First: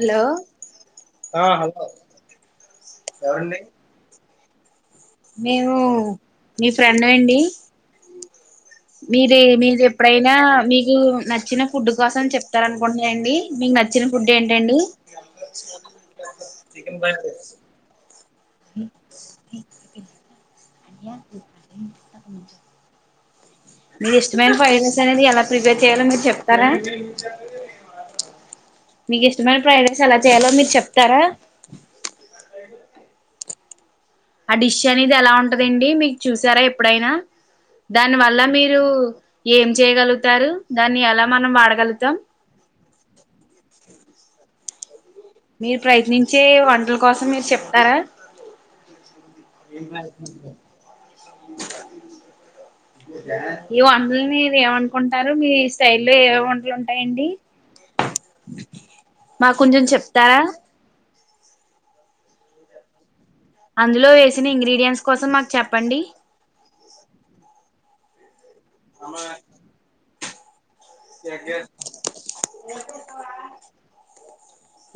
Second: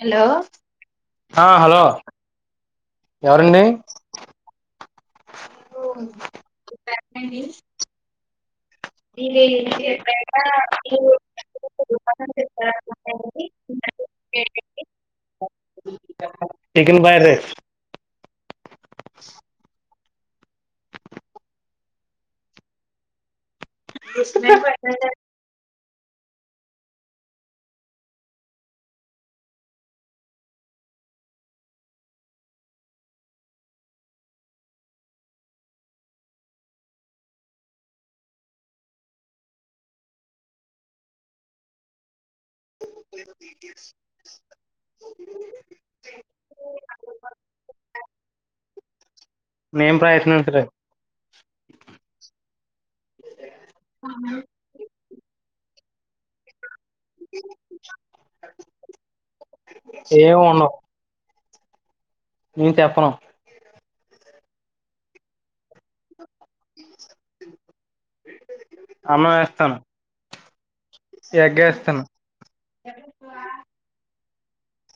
Hello ఆ hello ఎవరండి నేను మీ ఫ్రెండూ అండి మీరే మీరు ఎప్పుడైనా మీకు నచ్చిన ఫుడ్ కోసం చెప్తార అనుకుంటున్నాండి నచ్చిన ఫుడ్ ఏంటండి చికెన్ ఫ్రైడ్ రైస్ మీకు ఇష్టమైన ఫైడ్ రైస్ అనేది ఎలా ప్రిపేర్ చేయాలో మీరు చెప్తారా మీకు ఇష్టమైన ప్రైడేస్ ఎలా చేయాలో మీరు చెప్తారా ఆ డిష్ అనేది ఎలా ఉంటదండి మీకు చూసారా ఎప్పుడైనా దాని వల్ల మీరు ఏం చేయగలుగుతారు దాన్ని ఎలా మనం వాడగలుగుతాం మీరు ప్రయత్నించే వంటల కోసం మీరు చెప్తార [unintelligible] ఈ వంటలు నీ ఏమనుకుంటారు మీ స్టైల్ లో ఏ వంటలుంట అండి మాకు కొంచెం ఏమి చెప్తారా ఉండవు నేను చెప్పను అందులో వేసిన ఇంగ్రీడియంట్స్ కోసం మాకు చెప్పండి అన్నం వేస్తాను గ ఎగ్ వేస్తాను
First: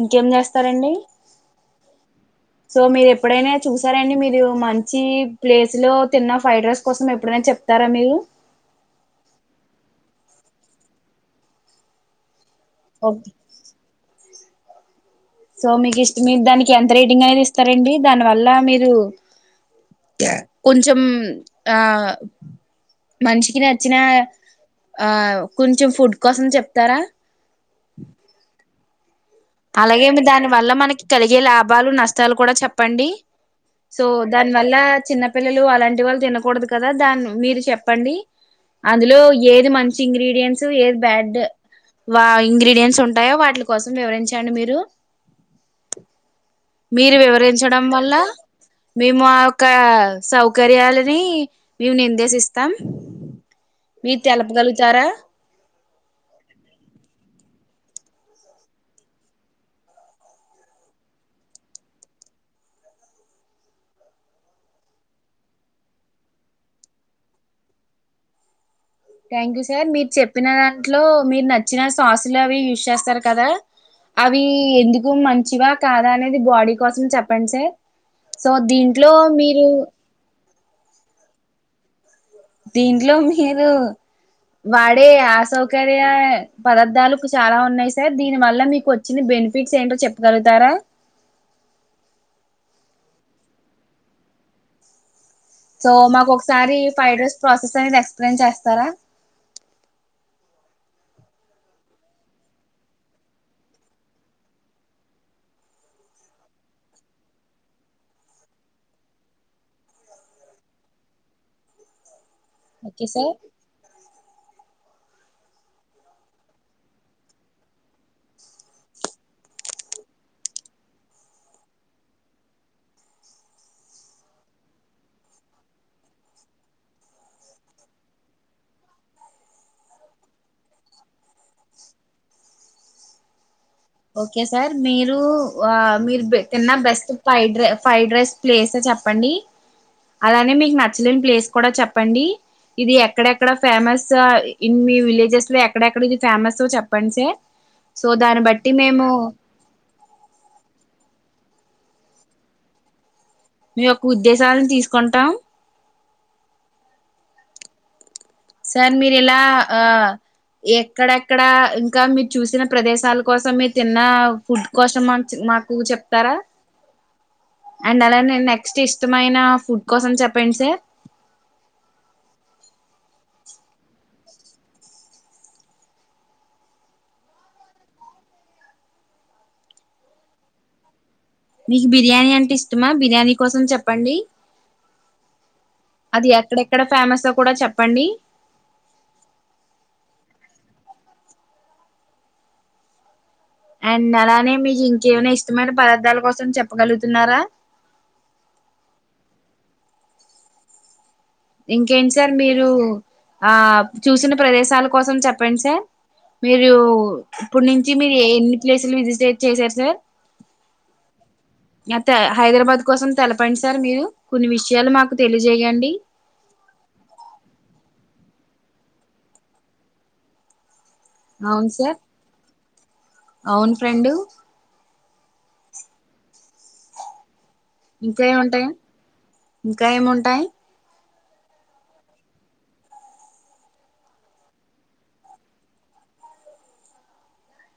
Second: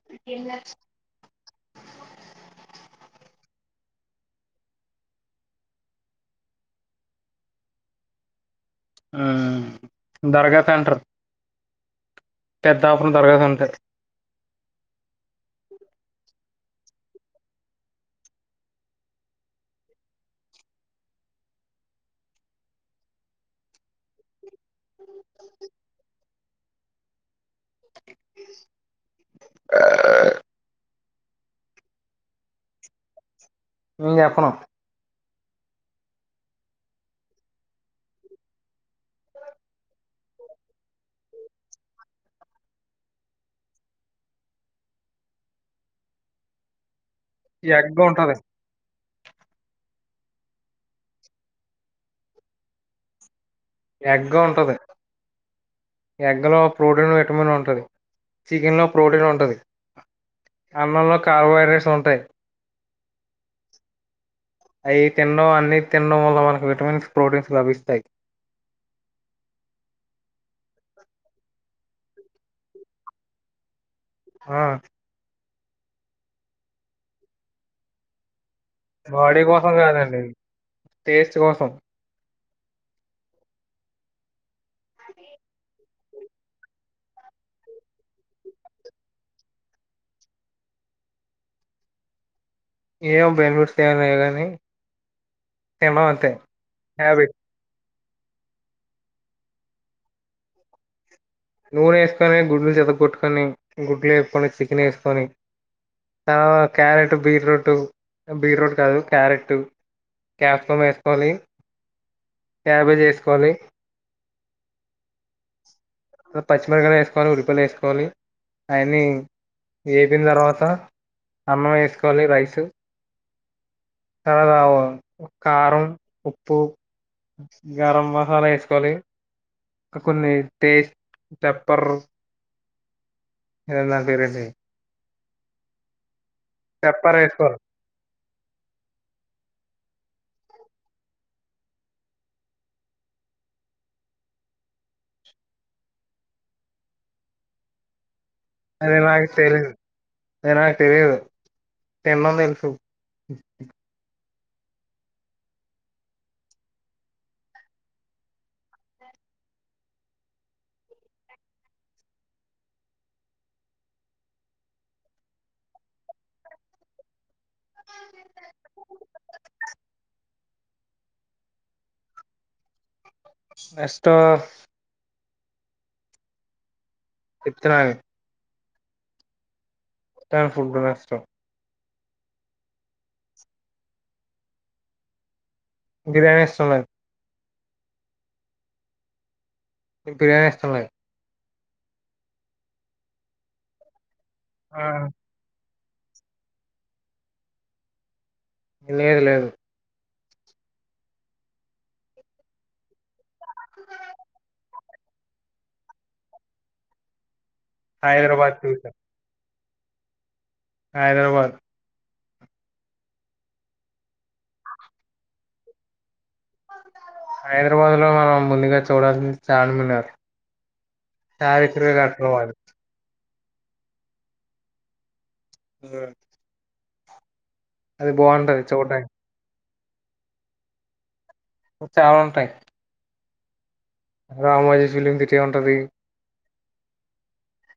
ఇంకేం చేస్తారండి సో మీరు ఎప్పుడైనా చూసారండి మీరు మంచి ప్లేస్ లో తిన్న ఫ్రైడ్ రైస్ కోసం ఎప్పుడైనా చెప్తారా మీరు దర్గా [unintelligible] పెద్ద ఆఫర్ం ఓకే తరగతుంటే సో మీకు ఇష్ట మీ దానికి ఎంత రీటింగ్ అనేది ఇస్తారండి దాని వల్ల మీరు కొంచెం ఆ మనిషికి నచ్చిన ఆ కొంచెం ఫుడ్ కోసం చెప్తారా అలాగే దాని వల్ల మనకి కలిగే లాభాలు నష్టాలు కూడా చెప్పండి సో నేను చెప్పను దాని వల్ల చిన్నపిిల్లలు అలాంటి వాళ్ళు తినకూడదు కదా దాని మీరు చెప్పండి అందులో ఏది మంచి ఇంగ్రీడియంట్స్ ఏది బ్యాడ్ వా ఇంగ్రీడియంట్స్ ఉంటాయో వాటిల కోసం వివరించండి మీరు మీరు వివరించడం ఎగ్ వల్ల ఉంటది మేము ఆ యొక్క సౌకర్యాలని మేము నిర్దేశిస్తాం మీరు ఎగ్గ ఉంటది తెలపగలుగుతారా ఎగ్ లో ప్రోటీన్ విటమిన్ ఉంటుది చికెన్ లో ప్రోటీన్ ఉంటది అన్నంలో కార్బోహైడ్రేట్స్ ఉంటాయి అవి తినండడం అన్ని తినినడం వల్ల మనకి విటమిన్స్ ప్రోటీన్స్ లభిస్తాయి థ్యాంక్ యూ సార్ మీరు చెప్పిన దాంట్లో మీరు నచ్చిన సాసులు అవి యూస్ చేస్తారు కదా అవి ఆ ఎందుకు మంచివా కాదా అనేది బాడీ కోసం చెప్పండి సార్ సో దీంట్లో బాడీ మీరు కోసం కాదండి టేస్ట్ కోసం దీంట్లో మీరు వాడే అసౌకర్య పదార్థాలు చాలా ఉన్నాయి సార్ దీని వల్ల మీకు వచ్చిన బెనిఫిట్స్ ఏంటో చెప్పగలుగుతారా ఏమో బెనిఫిట్స్ ఏమన్నాయి కాగానీ సో మాకు ఒకసారి ఫైవ్ డేస్ ప్రాసెస్ అనేది ఎక్స్ప్లెయిన్ చేస్తారా నూనె వేసుకొని గుడ్లు చెత కొొట్టుకొని గుడ్లు వేప్పుకొని చికెన్ వేసుకొని క్యారెట్ బీట్రూట్ బీట్రూట్ కాదు క్యారెట్ క్యాబ్ ఫమ్ వేసుకోవాలి క్యాబేజ్ ఓకే సార్ వేసుకొని పచ్చిమిరకాయ వేసుకోవాలి ఉడిపియలి వేసుకోవాలి అయన్ని వేపిన తర్వాత అన్నం వేసుకోవాలి రైసు తర్వా కారం ఉప్పు గరం మసాలా వేసుకోవాలి కొన్ని టేస్ట్ చెప్పర్ ఎల్ల అండి రెడీ నువ్వు వా మిర్బె తిన్న బెస్ట్ పెప్పర్ ఫ్రైడ్ వేసుకోవాలి రై ఫ్రైడ్ రైస్ ప్లేస్ చెప్పండి అలానే మీకి నచ్చలేని ప్లేస్ కూడా చెప్పండి ఇది ఎక్కడెక్కడ ఫేమస్ ఇన్ మీ విలేజెస్ లో ఎక్కడెక్కడ ఇది ఫేమసో చెప్పండి సార్ సో దాని బట్ అది నాకు తెలీదు అది నాకు తెలీదు తిండం తెలుసు మీ యొక్క ఉద్దేశాలను తీసుకుంటాం సార్ మీరు ఎలా ఆ ఎక్కడెక్కడ ఇంకా మీరు చూసిన ప్రదేశాల కోసం మీరు తిన్న ఫుడ్ కోసం మాకు చెప్తారా అండ్ అలా నేను నెక్స్ట్ ఇష్టమైన ఫుడ్ కోసం చెప్పండి సార్ ఎస్టు చెప్తున్నాయి ట ఫుడ్ నష్టం మీకు బిర్యానీ అంటే ఇష్టమా బిర్యానీ కోసం చెప్పండి అది బిర్యానీ ఇష్టం ఎక్కడెక్కడ లేదు ఫేమస్ కూడా చెప్పండి బిర్యాని ఇష్టంలేదు అలానే ఆ మీకు ఇంకేమైనా ఇష్టమైన పదార్థాల కోసం చెప్పగలుగుతున్నారా లేదు లేదు ఇంకేంటి సార్ మీరు ఆ చూసిన ప్రదేశాలు కోసం చెప్పండి సార్ మీరు ఇప్పుడు నుంచి మీరు హైదరాబాద్ ఎన్ని ప్లేసులు విసిట్ చేసారు సార్ హైదరాబాద్ హైదరాబాద్ కోసం తెలపండి సార్ మీరు కొన్ని విషయాలు మాకు తెలియజేయండి హైదరాబాద్ లో మనం ముందుగా చూడాల్సింది చార్మినార్ అవును చారిత్ర సార్ కటల వారు అవును ఫ్రెండు ఉ అది ఇంకా బాగుంటది ఏముంటాయి చూడ్డానికి ఇంకా ఏముంటాయి చాలా ఉంటాయి అ రామోజీ ఫిలిం సిటీ ఉంటది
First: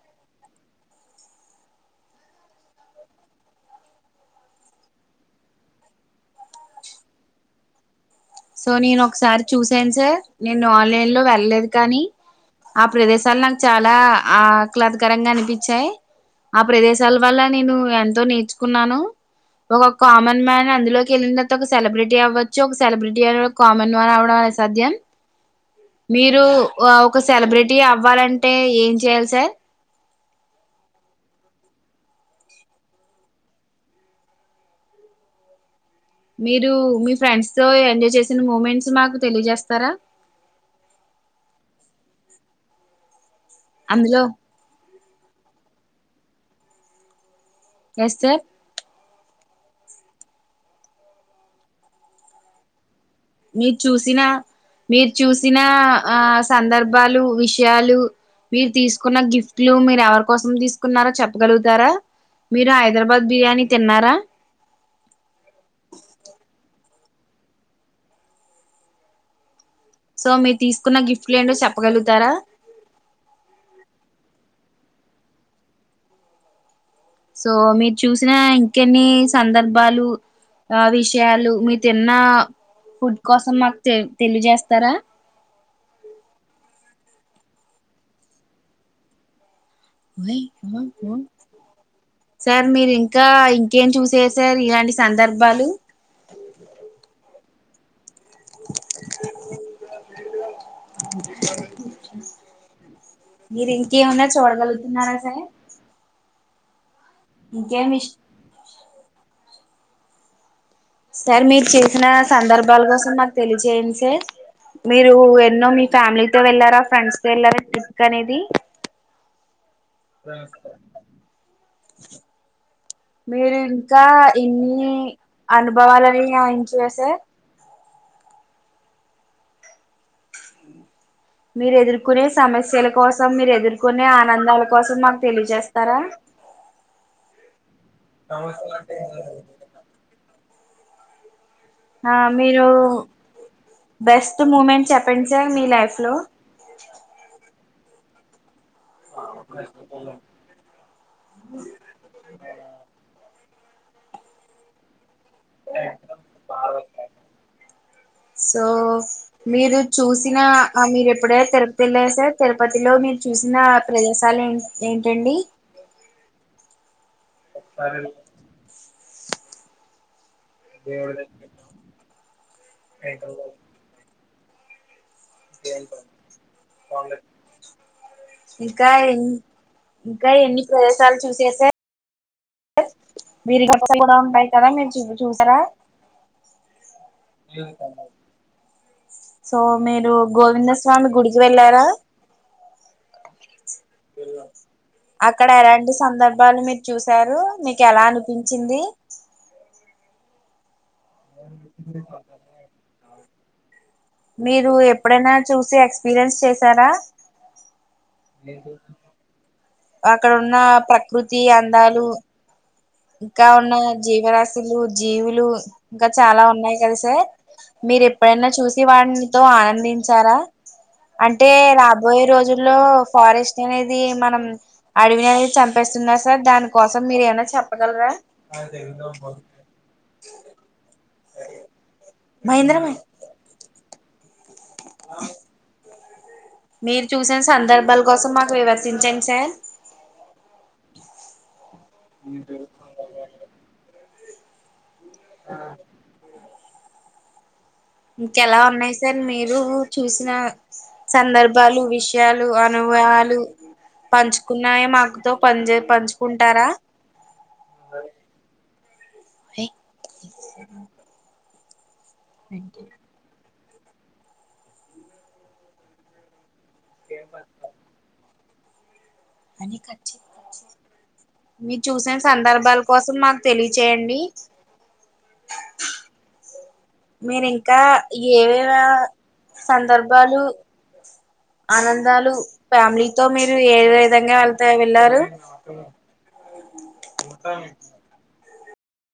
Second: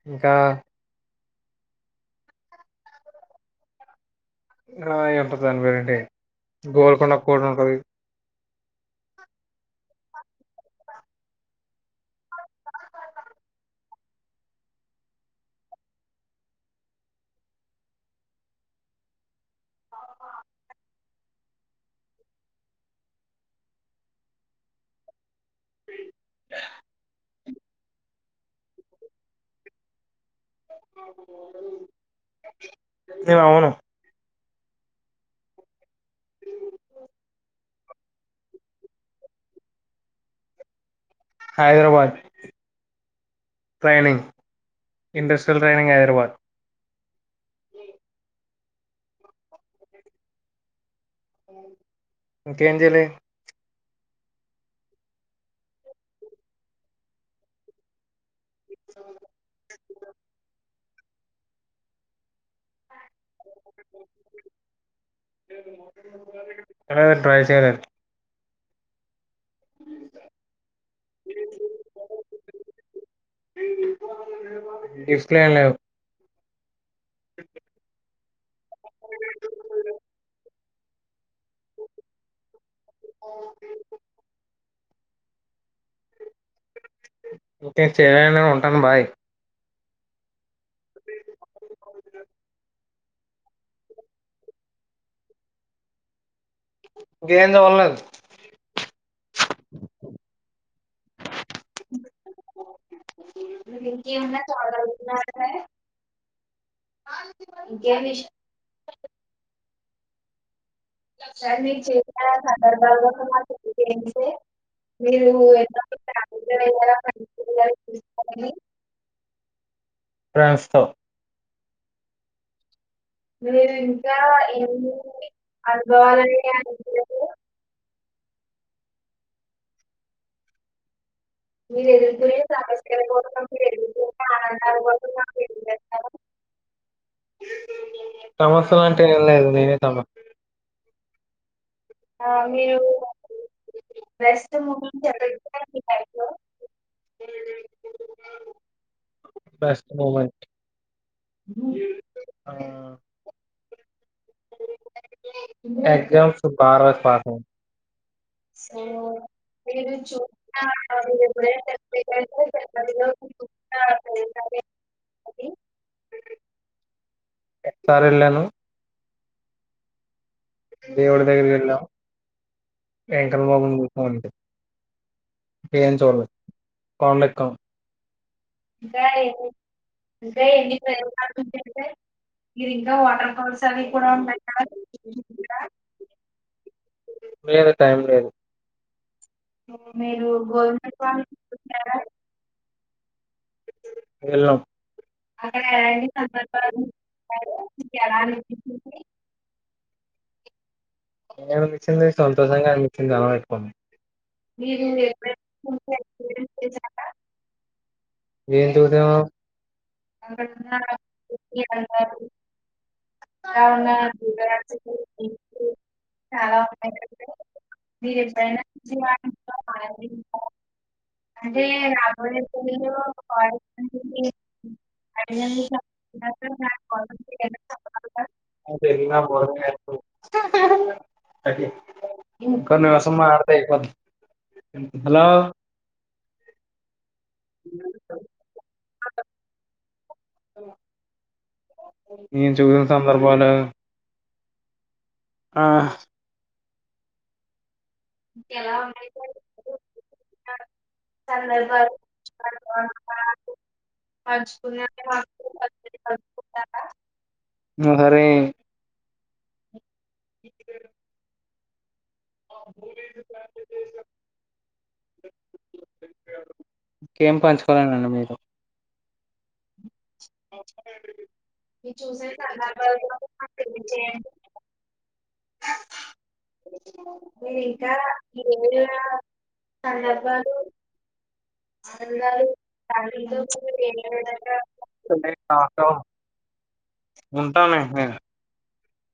ఇంకా ఆ ఏ ఉంటది దాని పేరేంటి గోల్కొండ కోట ఉంటది సో నేను ఒకసారి చూసాను సార్ నేను ఆన్లైన్ లో వెళ్ళలేదు కానీ ఆ ప్రదేశాలు నాకు చాలా ఆ ఆహ్లాదకరంగా అనిపించాయి ఆ ప్రదేశాల వల్ల నేను ఎంతో నేర్చుకున్నాను ఒక కామన్ మ్యాన్ అందులోకి వెళ్ళిన తర్వాత ఒక సెలబ్రిటీ అవ్వచ్చు ఒక సెలబ్రిటీ ఈడ కమన్ వన్ అవడమే సధ్యం మీరు ఒక సెలబ్రిటీ అవ్వాలంటే ఏం చెయాలి సార్ ఏ అవును మీరు మీ ఫ్రెండ్స్ తో ఎంజాయ్ చేసిన మూమెంట్స్ మాకు తెలియజేస్తారా హైదరాబాద్ అందులో ట్రైనింగ్ ఇండస్ ట్రైనింగ్ హైదరాబాద్ ఎస్ సార్ ఇంకేం చేయాలి మీరు చూసిన మీరు చూసిన ఆ సందర్భాలు విషయాలు మీరు తీసుకున్న గిఫ్ట్లు మీరు ఎవరి కోసం తీసుకున్నారో చెప్పగలుగుతారా మీరు హైదరాబాద్ బిర్యానీ తిన్నారా ట్రై చేయలే సో మీరు తీసుకున్న గిఫ్ట్లు ఏంటో చెప్పగలుగుతారా గిఫ్ట్ ఏమి లెవ్ సో మీరు చూసిన ఇంకెన్ని సందర్భాలు అవి త్యాలు మీ తిన్న ఫుడ్ కోసం మాకు తె తెలియజేస్తారా ఇంకా చేయను ఉంటాను బాయ్ ఓయ్ పో పో సార్ మీరు ఇంకా ఇంకేం చూశేషారు సార్ ఇలాంటి సందర్భాలు ఎం చూడలేదు [inaudible] మీరు ఇంకేమన్నా చూడగలుగుతున్నారా సార్ ఇంకేమి ఇంకేం విషయ సార్ మీరు చేసిన సందర్భాల కోసం మాకు తెలియజేయండి సార్ మీరు ఎన్నో మీ ఫ్యామిలీతో వెళ్ళారా ఫ్రెండ్స్ తో వెళ్లారా ట్రిప్ కి అనేది ఫ్రెండ్స్ రాస్తా తో మీరు ఇంకా ఇన్ని అనుభవాలని అంచే సార్ మీరు ఎదుర్కొనే సమస్యల కోసం మీరు ఎదుర్కొనే ఆనందాల కోసం మాకు తెలియజేస్తారా ఆ సమస్య అంటే ఏం లేదు నేనే తమ ఆ మీరు బెస్ట్ మూమెంట్ చెప్పండి సార్ మీ లైఫ్ లో బెస్ట్ మూమెంట్ ఆ ఎగ్జామ్స్ బాగా రాసి పాస్ అయినాను సో మీరు చూసిన మీరు ఎప్పుడైతే తిరుపతి వెళ్ళరా సర్ తిరుపతిలో మీరు చూసిన ప్రదేశాలు ఏ ఏంటండి ఒకసారి వెళ్ళను దేవుడు దగ్గర వెళ్ళాము వెంకన్న [unintelligible] ఏం చూడలేదు కొండ ఎక్కాం ఇంకా ఎన్- ఇంకా ఎన్ని [unintelligible] ప్రదేశాలు విరిగట్టలు కూడా ఉంటాయి కదా మీరు చూ చూసారా లేదు టైం లేదు సో మీరు గోవింద స్వామి గుడికి వెళ్లారా వెళ్ళాం అక్కడ ఎలాంటి సందర్భాలు మీరు చూసారు మీకు ఎలా అనిపించింది ఏమి అనిపించింది సంతోషంగా అనిపించింది [unintelligible] మీరు ఎప్పుడైనా చూసి ఎక్స్పీరియన్స్ చేసారా ఏం చూసావ్ అక్కడ ఉన్న ప్రకృతి అందాలు ఇంకా ఉన్నయి జీవరాశులు జీవులు ఇంకా చాలా ఉన్నాయి కదా సార్ మీరు ఎప్పుడైనా చూసి వాడినితో ఆనందించారా! అంటే రాబోయే రోజుల్లో ఫారెస్ట్ అనేది మనం అడవిని అనేది చంపిస్తున్నారు సార్ దానికోసం మీరు ఏమైనా చ చెప్పగలరా మహేంద్ర ఇంకా [unintelligible] అయిపొద్ది హలో మీరు చూసిన సందర్భాల కోసం మాకు వివర్శంచండి సార్ న చూసిన సందర్భాల ఆ ఇంకెలా ఉన్నాయి సార్ మీరు చూసిన సందర్భాలు విషయాలు అనుభవాలు పంచుకున్నాయ మాకుతో పజె పంచుకుంటారా మెహరే వే ఇ ఇంకేం పంచుకోవాలనండి మీరు అని కట్ అ మీరు చూసిన సందర్భాల కోసం మాకు తెలియచేయండి మీరింక ఏవే సందర్భాలు ఆనందాలు ఫ్యామిలీతో మీరు ఏ విధంగా వెళ్త వెళ్ళారు అ ఉంటానే హే